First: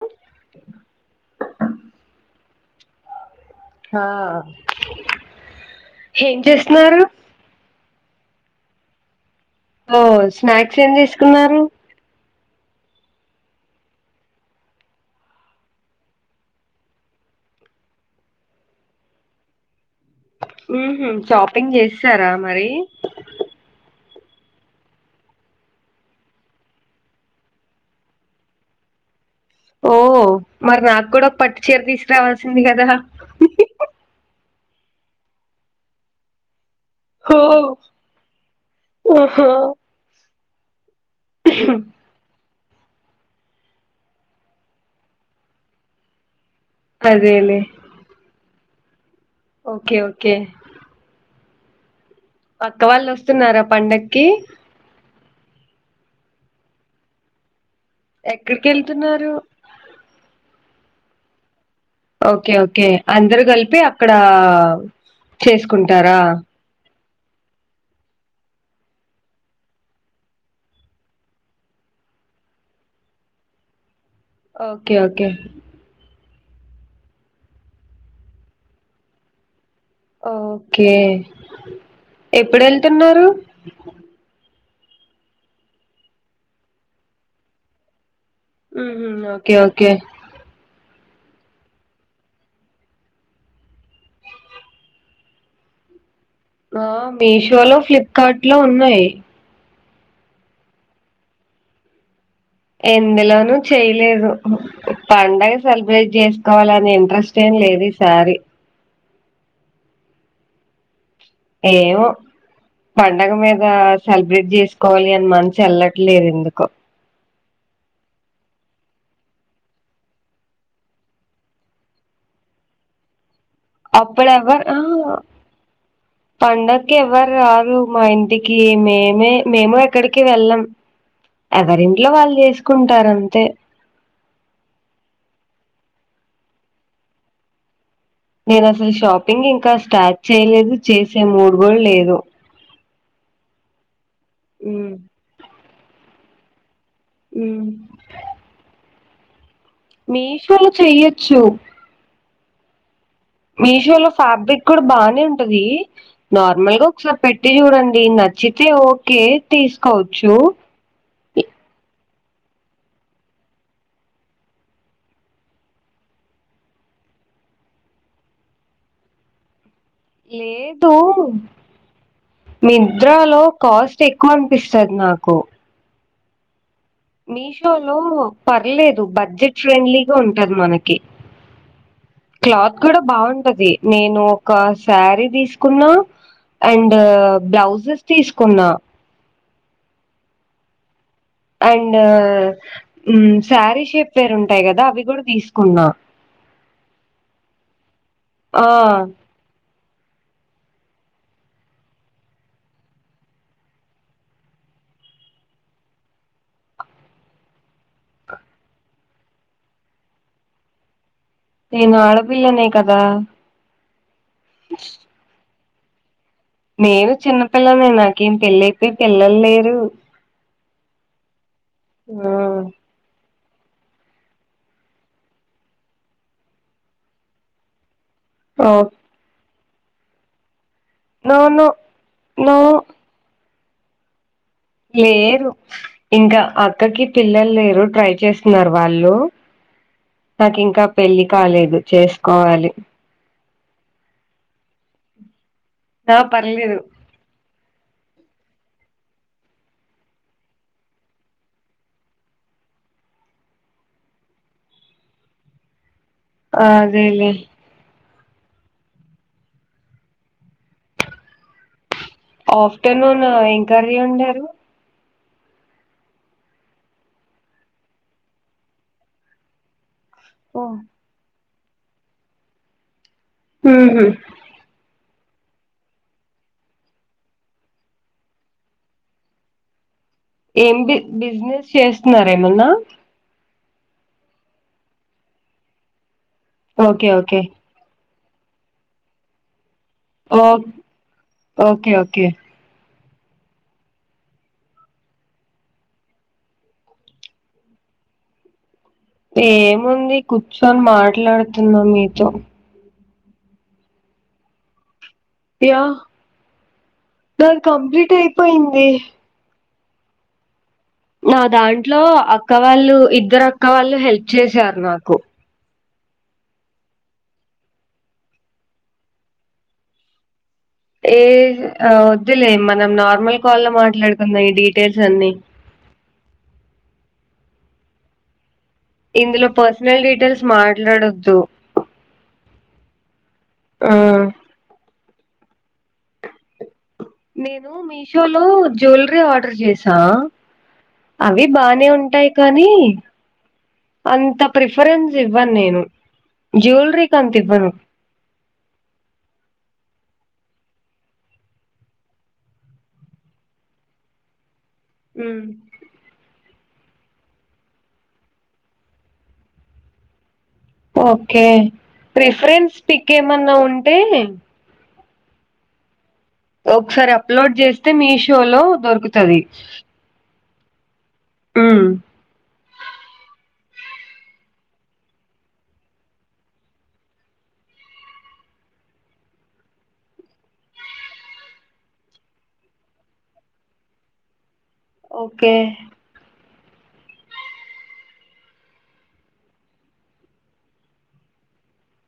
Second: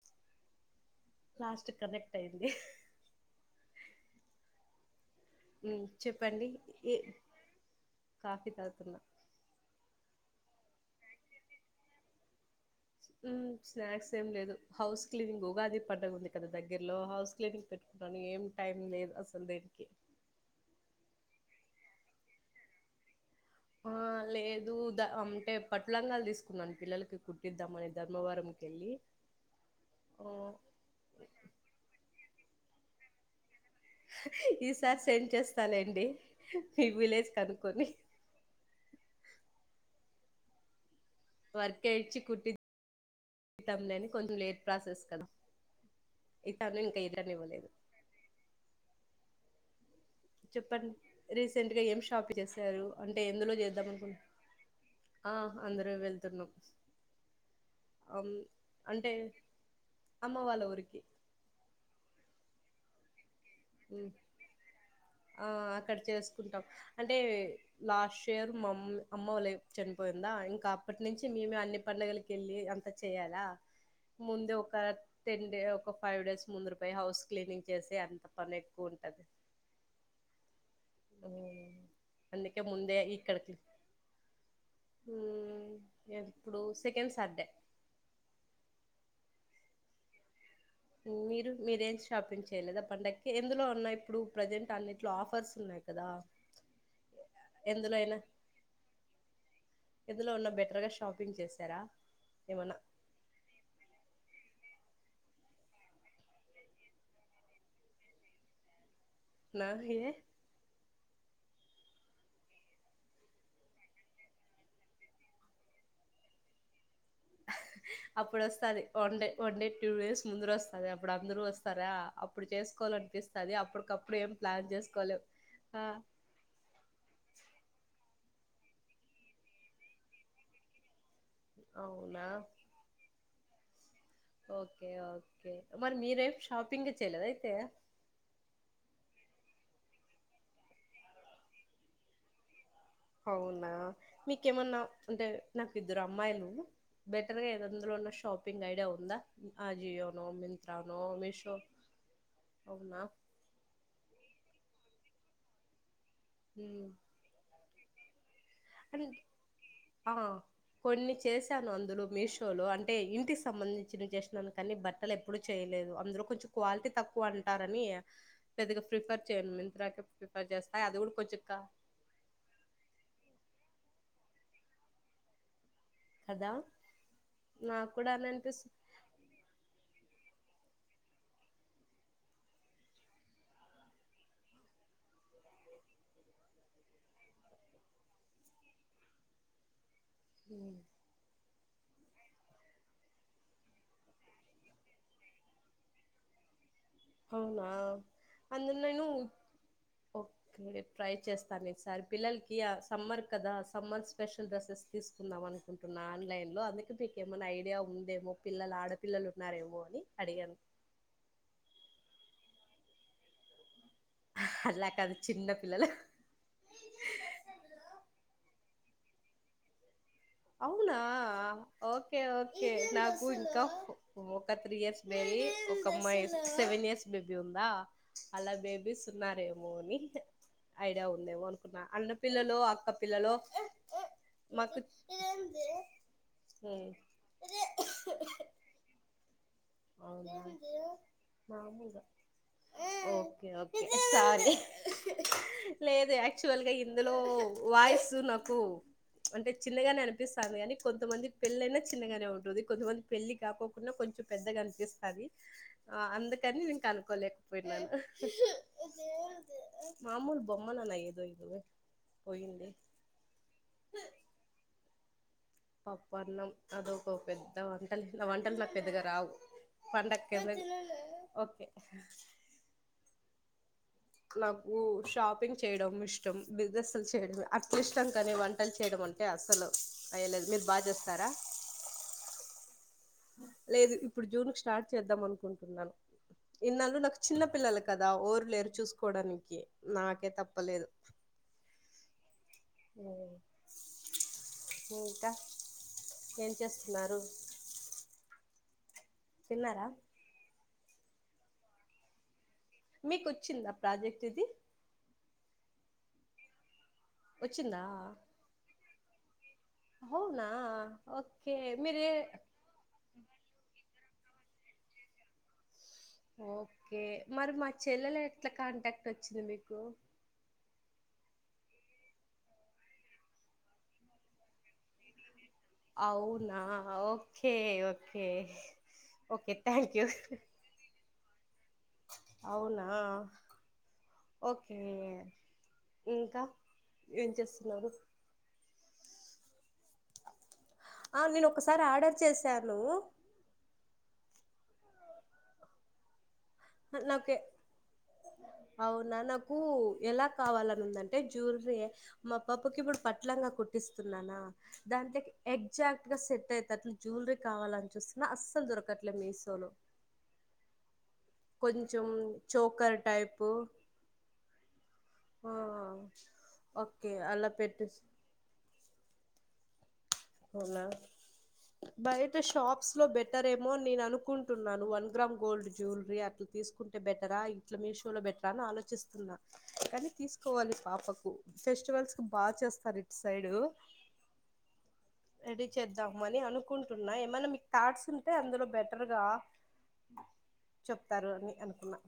హ last connect అయ్యింది. హా చెప్పండి ఏ కాఫీ తాగుతున్నా. ఓ స్నాక్స్ ఏం చేసుకున్నారు. స్నాక్స్ ఏం లేదు. హౌస్ క్లీనింగ్ ఉగాది పండగ ఉంది కదా దగ్గరలో హౌస్ క్లీనింగ్ పెట్టుకున్నాను. ఏం టైం లేదు అసలు దేనికి ఉహు షాపింగ్ చేస్తారా మరి ఆ లేదు ద అంటే పట్టు లంగాలు తీసుకున్నాను. పిల్లలకి కుట్టిద్దామని ధర్మవరంకి వెళ్ళి ఓహో ఆ మరి నాకు కూడా పట్టు చీర తీసురావాల ఉంది కదా. ఈసారి సెండ్ చేస్తాలెండి. ఓ ఓహో వర్క్ ఏ ఇచి కుట్టి జీతం లేని కొంచెం లేట్ ప్రాసెస్ కదా. ఇతను ఇంకా ఇలాని అదేలే ఇవ్వలేదు. ఓకే ఓ చెప్పండి. రీసెంట్ గా ఏం షా అక్క వాళ్ళు వస్తున్నారా పండగకి ఆ అందరూ వెళ్తున్నాం. అ ఎక్కడికి అంటే వెళ్తున్నారు అమ్మ వాళ్ళ ఊరికి. ఓకే ఓకే అందరు కలిపి అక్కడ ఉమ్ ఆ అక్కడ చేసుకుంటారా. చేసుకుంటాం అంటే లాస్ట్ ఇయర్ మామ్ అమ్మ వాళ్ళ చనిపోయిందా ఇంకా అప్పటి నుంచి మేమే అన్ని పండగలకి వెళ్ళి అంత చేయాలా. ముందే ఒక ఓకే ఓకే టెన్ డే ఒక ఫైవ్ డేస్. ముందుర పోయి హౌస్ క్లీనింగ్ చేసి అంత పని ఎక్కువ ఉంటది ఓ ఓకే అందుకే ఎప్పుడు వెళ్తున్నారు హ్మ్ ఇప్పుడు సెకండ్ సర్దే హ్మ్ హు ఓకే ఓకే మీరు మీరేం షాపింగ్ చేయలేదా పండగకి ఎందులో ఉన్నాయి ఇప్పుడు ప్రజెంట్ అన్నింటిలో ఆఫర్స్ ఉన్నాయి కదా ఆ మీషోలో ఎందులో అయినా ఫ్లిప్కార్ట్ లో ఉన్నాయి ఎందులో ఉన్నా బెటర్ గా షాపింగ్ చేశారా ఎందులోనూ చేయలేదు పండగ సెలబ్రేట్ చేసుకోవాలనే ఇంట్రెస్ట్ ఏం లేదు ఈసారి నా ఏ ఏమో పండగ మీద సెలబ్రేట్ చేసుకోవాలి అని మనసు వెళ్లట్లేదు ఎందుకో అప్పుడు వస్తది one day one day two days ముందర వస్తది అప్పుడు అందరు వస్తారా అప్పుడు చేసుకోవాల అనిపిస్ అప్పుడు ఎవరు ఆ హ ఆ పండగకి ఎవరు ఆరు మా ఇంటి కి మేమే మేము ఎక్కడికి వెళ్ళం ఎవరింట్లో అవునా వాళ్ళు చేసుకుంటారం తే ఓకే ఓకే మరి మీరేం షాపింగ్ చేయలేదా అయితే నేను అసలు షాపింగ్ ఇంకా స్టార్ట్ చేయలేదు చేసే మూడుకూడా లేదు అవునా మీకేమన్నా ఉమ్, అంటే నాకు ఇద్దరు అబ్ అమ్మాయిలు బెటర్ గా ఉమ్. ఏదందరులో ఉన్న షాపింగ్ ఐడియా ఉందా అజియో నో మీషోలో మింత్రా నో చెయ్యొచ్చు మీషో అవునా మీషో లో ఫ్యాబ్రిక్ కూడా బానే ఉంటది నార్మల్ గా ఉమ్ ఒకసారి పెట్టి చూడంన్ ఏం కాద్ చ్చితే అండ్ ఓకే ఆ తీసుకోవచ్చు కొన్ని చేశాను అందులో మీషోలో అంటే ఇంటికి సంబంధించిన జస్ట్ మనకాన్ని బట్టలు ఎప్పుడు చేయలేదు అందులో కొంచెం క్వాలిటీ తక్కువ అంటారని పెద్దగా ప్రిఫర్ చేయను మింత్రాకే ప్రిఫర్ చేస్తా లేదు అది కూడా కొంచెం క నిద్రలో కాస్ట్ ఎక్కువ అనిపిస్తది నాకు కదా మీషో నాకు లో కూడా అని అనిపిస్తుంది పర్లేదు బడ్జెట్ ఫ్రెండ్లీ ఉంటది మనకి క్లాత్ కూడా బాగుంటది నేను ఒక శారీ తీసుకున్నా అండ్ బ్లౌజస్ తీసుకున్నా హ అండ్ శారీ షేప్ వేరుంటాయి కదా అవి కూడా తీసుకున్నా అవునా ఆ! అందున్నాైను క్రడ ట్రై చేస్తాను ఈసారి పిల్లలకి సమ్మర్ కదా సమ్మర్ స్పెషల్ డ్రెస్సెస్ తీసుకుందాం అనుకుంటున్నా ఆన్లైన్లో అందుకే మీకు ఏమైనా ఐడియా ఉందేమో పిల్లలు ఆడపిల్ల లు ఉన్నారేమో అని అడిగాను నేను ఆడ పిల్లేనే కదా అలా కాదు చిన్న పిల్లలు నేను చిన్నపిిల్లని నాకేం పెళ్ళి అయిపోయి పిల్లలు లేరు అవునా ఓకే ఆ ఓకే నాకు ఒక త్రీ ఇయర్స్ బేలి ఒక అమ్మాయి సెవెన్ ఇయర్స్ బేబీ ఉందా అలా ఓ బేబీస్ ఉన్నారుారే మోని ఐడియా నో ఉండేవ నో అనుకున్నా నో అన్నపిిల్లలు అక్క పిల్లలు మాకు లేరు ఇంకా హ్మ్ అక్కకి పిల్లలు లేరు ట్రై చేస్తున్నారు వాళ్ళు అవునా నాకు ఇంకా పెళ్లిి కాలేదు మామూలుగా చేసుకోవాలి ఓకే ఓకే సారీ హ్ హ్ లేదు ఆ యాక్చువల్ గా పర్లేదు ఇందులో వాయిసు నా కు అంటే చిన్నగానే అనిపిస్తంది కానీ కొంతమంది పెళ్లి అయినా చిన్నగానే ఉంటుంది కొంతమంది పెళ్లి కాకొకున్న కొంచెం పెద్దగా అనిపిస్తాది ఆ అందుకని నేను అదేలే కనుక్కకోలేకపోయినాను మామూలు బొమ్మనా నా ఏదో ఇదో ఆఫ్టర్నూన్ ఏం కరీ ఒండారు పప్ప అన్నం అద ఒక పెద్ద వంటలు నా వంటలు నాకు పెద్దగా రావు ఓ పండకేందుకు ఓకే [unintelligible] ఉహు క్లాకు షాపింగ్ చేయడం ఇష్టం బిజినెస్లు చేయడం అట్లిష్టం కానీ వంటలు చేయడం అంటే అసలు ఏం బి బిజినెస్ చేస్తున్నారు ఏమన్నా లేదు ఇప్పుడు జూన్ స్టార్ట్ చేద్దాం అనుకుంటున్నాను ఇన్నాలు ఓకే నాకు ఓకే చిన్న పిల్లల కాద్ ద ఓర్ లేరు చూసుకోవడానికి నాకే ఓ తప్పలేదు ఓకే ఓకే హ్మ్మ్ ఇంకా ఏం చేస్తున్నారు తిన్నారా ఏముంది కుర్చు తో మాట్లాడుతున్నా మీతో మీకొచ్చిందా ప్రాజెక్ట్ ఇది యా నాది వచ్చిందా కంప్లీట్ అయిపోయింది అవునా నా ఓకే దాంట్లో మీరే అక్క వాళ్ళు ఇద్దరు అక్క వాళ్ళు హెల్ప్ చేసారు నాకు ఓకే మరి మా చెల్లెలు ఎట్లా కాంటాక్ట్ వచ్చింది మీకు ఏ ఆ ఒద్దులే మనం నార్మల్ కాల్ లో మాట్లాడుకుందాం ఈ డీటెయిల్స్ అన్ని అవునా ఓకే ఒకే ఇందులో పర్సనల్ డీటెయిల్స్ మాట్లాడొద్ ద్దు అవునా ఆ ఓకే ఇంకా ఏం నేను చేస్తున్నారు మీషో లో జ్యవెలరీ ఆర్డర్ చేస్ సా ఆ అవి నేను ఒకసారి బానే ఆర్డర్ ఉంటాయి కానీ చేశాను అంతం రిఫరెన్స్ ఇవ్వన్ నేను ఆ జ్యువెలరీకి నాకే అంత ఇవ్వను అవునా నాకు ఎలా కావాలని ఉందంటే జ్యువలరీ మా పాపకి ఇప్పుడు పట్లంగా కుట్టిస్తున్నానా దాంటే ఉమ్. ఎగ్జాక్ట్ గా సెట్ అయి దాట్లు జ్యులరీ కావాలనిపిస్తుంది అస్సలు దొరకట్లే మీసోలో ఒకే రిఫరెన్స్ పిక్ టైపు ఏమన్నా ఉంటే ఆ ఆ ఒకసారి అప్లోడ్ చేస్తే మీషో లో దొరుకుతవి అవునా బయట షాప్స్ లో బెటర్ రేమో నేను అనుకుంటున్నాను వన్ గ్రామ్ గోల్డ్ జ్యులరీ అట్లా తీసుకుంటే బెటరా ఇట్లా మీషోలో బెటరా అని ఆలోచిస్తున్నా కానీ తీసుకోవాలి పాపకు ఫెస్టివల్స్ కు బా చేస్తారు ఇటుసైడు. ఓకే రడీ చేద్దాంమని అను కుంటున్నా ఏమైనా మీకు థాట్స్ ఉంటే అందులో బెటర్గా చెప్తారు అని అనుకున్నా.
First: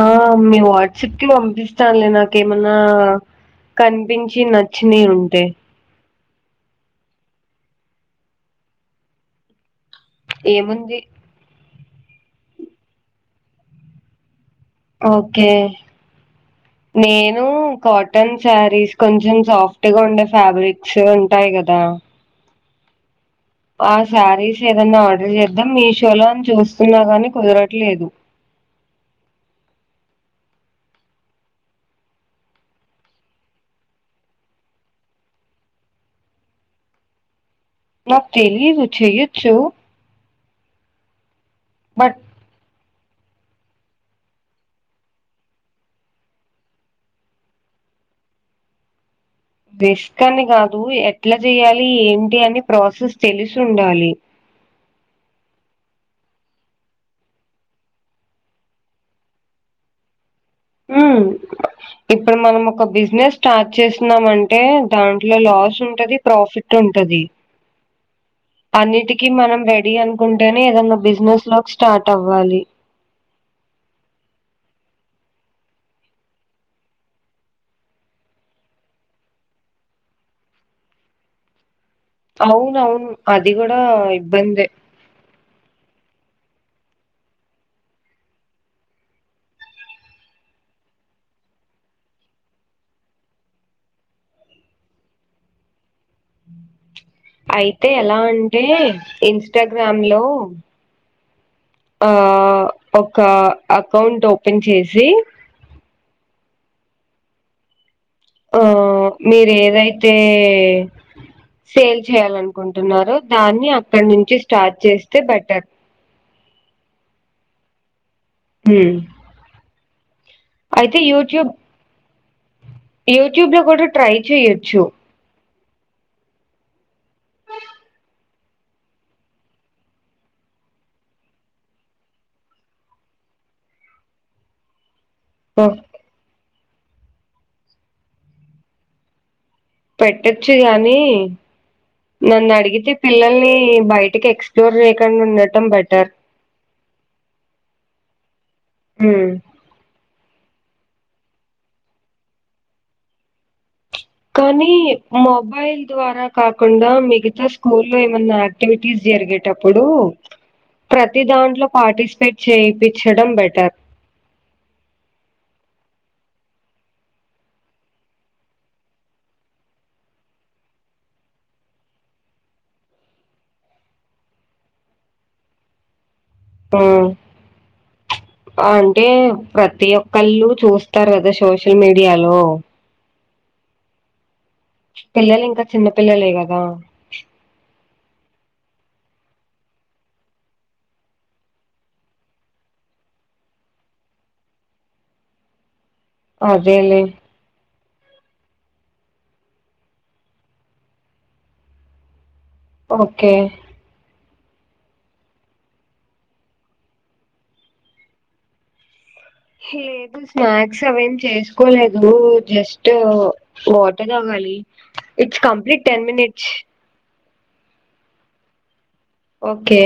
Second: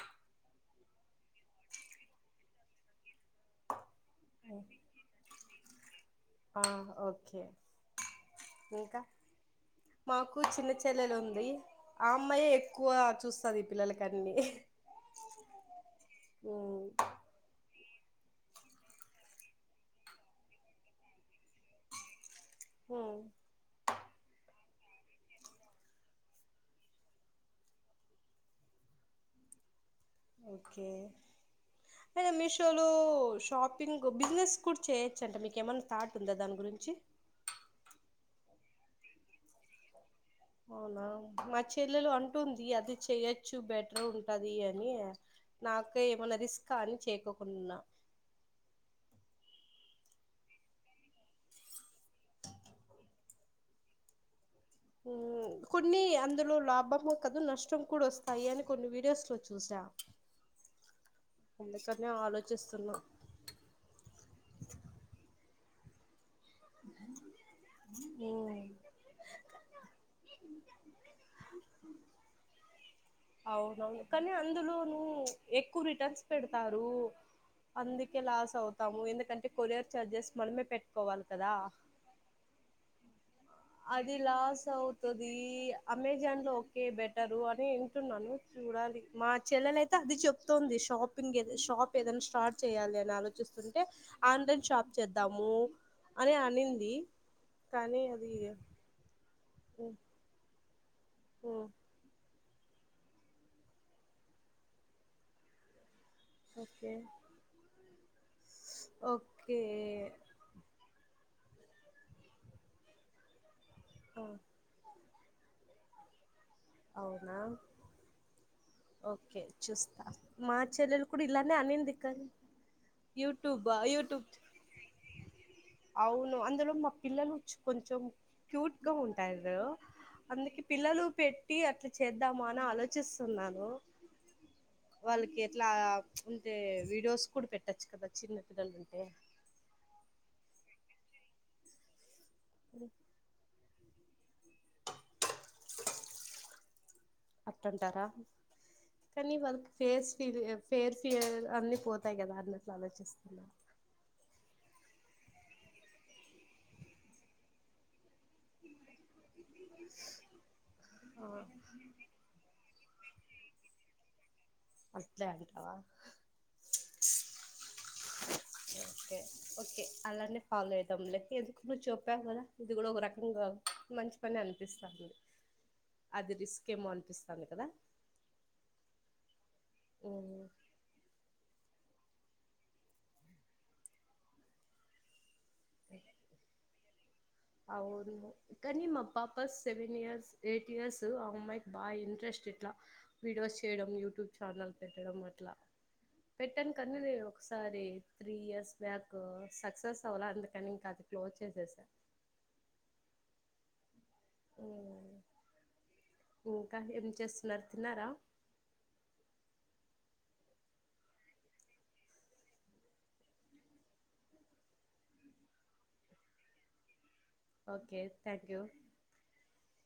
ఆ మీ వాట్సాప్కి పంపిస్తాలే నాకేమన్నా కనిపించి నచ్చినాయి ఉంటే ఆ ఒకే ఇంకా మాకు చిన్న ఏముంది చెల్లెలుంది ఆ అమ్మాయే ఎక్కువ చూస్తది పిల్లలకన్ని ఒకే ఉమ్ నేను కాట్ టన్ శారీస్ కొంచం సాఫ్ట్ గా ఉండే ఫ్యాబ్రిక్స్ ఉంటాయి కదా హు ఆ శారీస్ ఏదన్నా ఆర్డర్ చేద్దాం మీషోలో అని చూస్తున్నా గాని కుదరట్లేదు ఒకే అయినా మీషోలో షాపింగ్ బిజినెస్ కూడా చేయొచంట మీకు ఏమైన్నా థాట్ ఉందా దాని గురించి నాకు తెలియిందు చేయొచ్చు అవున మా చెల్లెలు అంటుంది అది చేయొచ్చు బెటరుంటాది అని నాకే ఏమైనా రిస్క్ అని చేకోకుండా ఉనా రిస్క్ అని కాదు ఎట్లా చెయాలి ఏంటి అని ప్రాసెస్ తెలుసుండాలి హు కొన్ని అందులో లాభము కదు నష్టం కూడా వస్తాయి అని కొన్ని వీడియోస్ లో చూసా హు అందుకనే ఇప్పుడు మనం ఒక ఆలోచిస్తున్నా బిజినెస్ స్టార్ట్ చేసినమంటే దాంట్లో లాస్ చుంటది ప్రాఫిట్ ఉంటది అన్నిటికీ మనం రెడీ అనుకుంటేనే ఏదన్నా బిజినెస్ లోకి స్టార్ట్ అవ్వాలి అవునవును కానీ అందులోను ఎక్కువ రిటన్స్ పెడతారు అందుకే లాస్ అవుతాము ఎందుకంటే కొరియర్ చార్జెస్ మనమే పెట్టుకోవాలి కదా అవున అవును అది కూడా ఇబ్బందే ఇది అమెజాన్ లో ఓకే బెటరు అని వింటున్నాను చూడాలి మా చెల్లెల అయితే అది చెప్తోంది షాపింగ్ షాప్ ఏదైనా స్టార్ట్ చేయాలి అని ఆలోచిస్తుంటే ఆన్లైన్ షాప్ చేద్దాము అని అనింది అయితే కానీ ఎలా అది అంటే ఓ ఇన్స్టాగ్రామ్ లో ఓ ఆ హ ఒక అకౌంట్ ఓపెన్ చేసి ఓకే ఆ మీరు ఓకే ఏదైతే సేల్ చేయాల అనుకుంటున్నారు దాన్ని అ అక్కడ ఆ నుంచి స్టార్ట్ చేస్త బెట్టర్ అవునా హ్మ్ ఓకే చూస్తా మా చెల్లెలు కూడా ఇలానేే అనింది కానీ యూట్యూబ లో యూట్యూబా కూడా ట్రై యూట్యూబ్ చేయొచ్చు అవును అందులో మా పిల్లలు కొంచెం క్యూట్ గా ఉంటారు అందుకే పిల్లలు పె టి అట్లా చేద్దామా అని ఆలోచిస్తున్నాను వాళ్ళకి ఎట్లా ఉ అే వీడియోస్ కూడా పెట్టచ్చు కదా చిన్నటిదన అంటే పెట్టొచ్చు గానీ నన్ను అడిగితే పిల్లల్ని బయటికి ఎక్స్ప్లోర్ చేయకుండా ఉ అట్టంటారా ఉమ్ కనీ పర్ ఫేస్ ఫి ఫేర్ ఫిర్ అన్ని పోతాయి కదా అన్నిట్లు ఆలోచిస్తున్నారు కానీ మొబైల్ ద్వారా కాకుండా మిగతా స్కూల్లో ఏమైన్నా యాక్టివిటీస్ జరిగే అప్పుడు ప్రతి దాంట్లో పార్టిసిపేట్ చేయిపి చ్చడం బెటర్ అట్లే అంటావా ఓకే ఓకే అలానే ఫాలో అయిదాం లే ఎందుకు నువ్వు చెప్పావ్ కదా ఇది కూడా ఒక రకంగా మంచి పనే అనిపిస్తాంది అది రిస్క్ ఏమో ఉమ్ అనిపిస్తాంది కదా అంటే ప్రతి మ్మ్ ఒక్కళ్ళు చూస్తారు కదా శోష మీడియాలో పిల్లలిం కా చిన్న పిల్లలే కదా అవురు కానీ మా పాప సెవెన్ ఇయర్స్ ఎయిట్ ఇయర్స్ ఆ అమ్మాయికి బా ఇంట్రెస్ట్ ఇట్లా వీడియోస్ చేయడం యూట్యూబ్ ఛానల్ పెట్టడం అట్లా పెట్టాను కానీ అదేలే నేను ఒకసారి త్రీ ఇయర్స్ బ్యాక్ సక్సెస్ అవలా అందుకని ఇంకా అది క్లోజ్ చేసేసా ఓకే ఊ ఇంకా ఏం చేస్తున్నారు తిన్నారా లేదు స్నాక్స్ అవేం చేసుకోలేదు జస్ట్ వాటర్ తాగాలి it's complete ten minutes okay thank you okay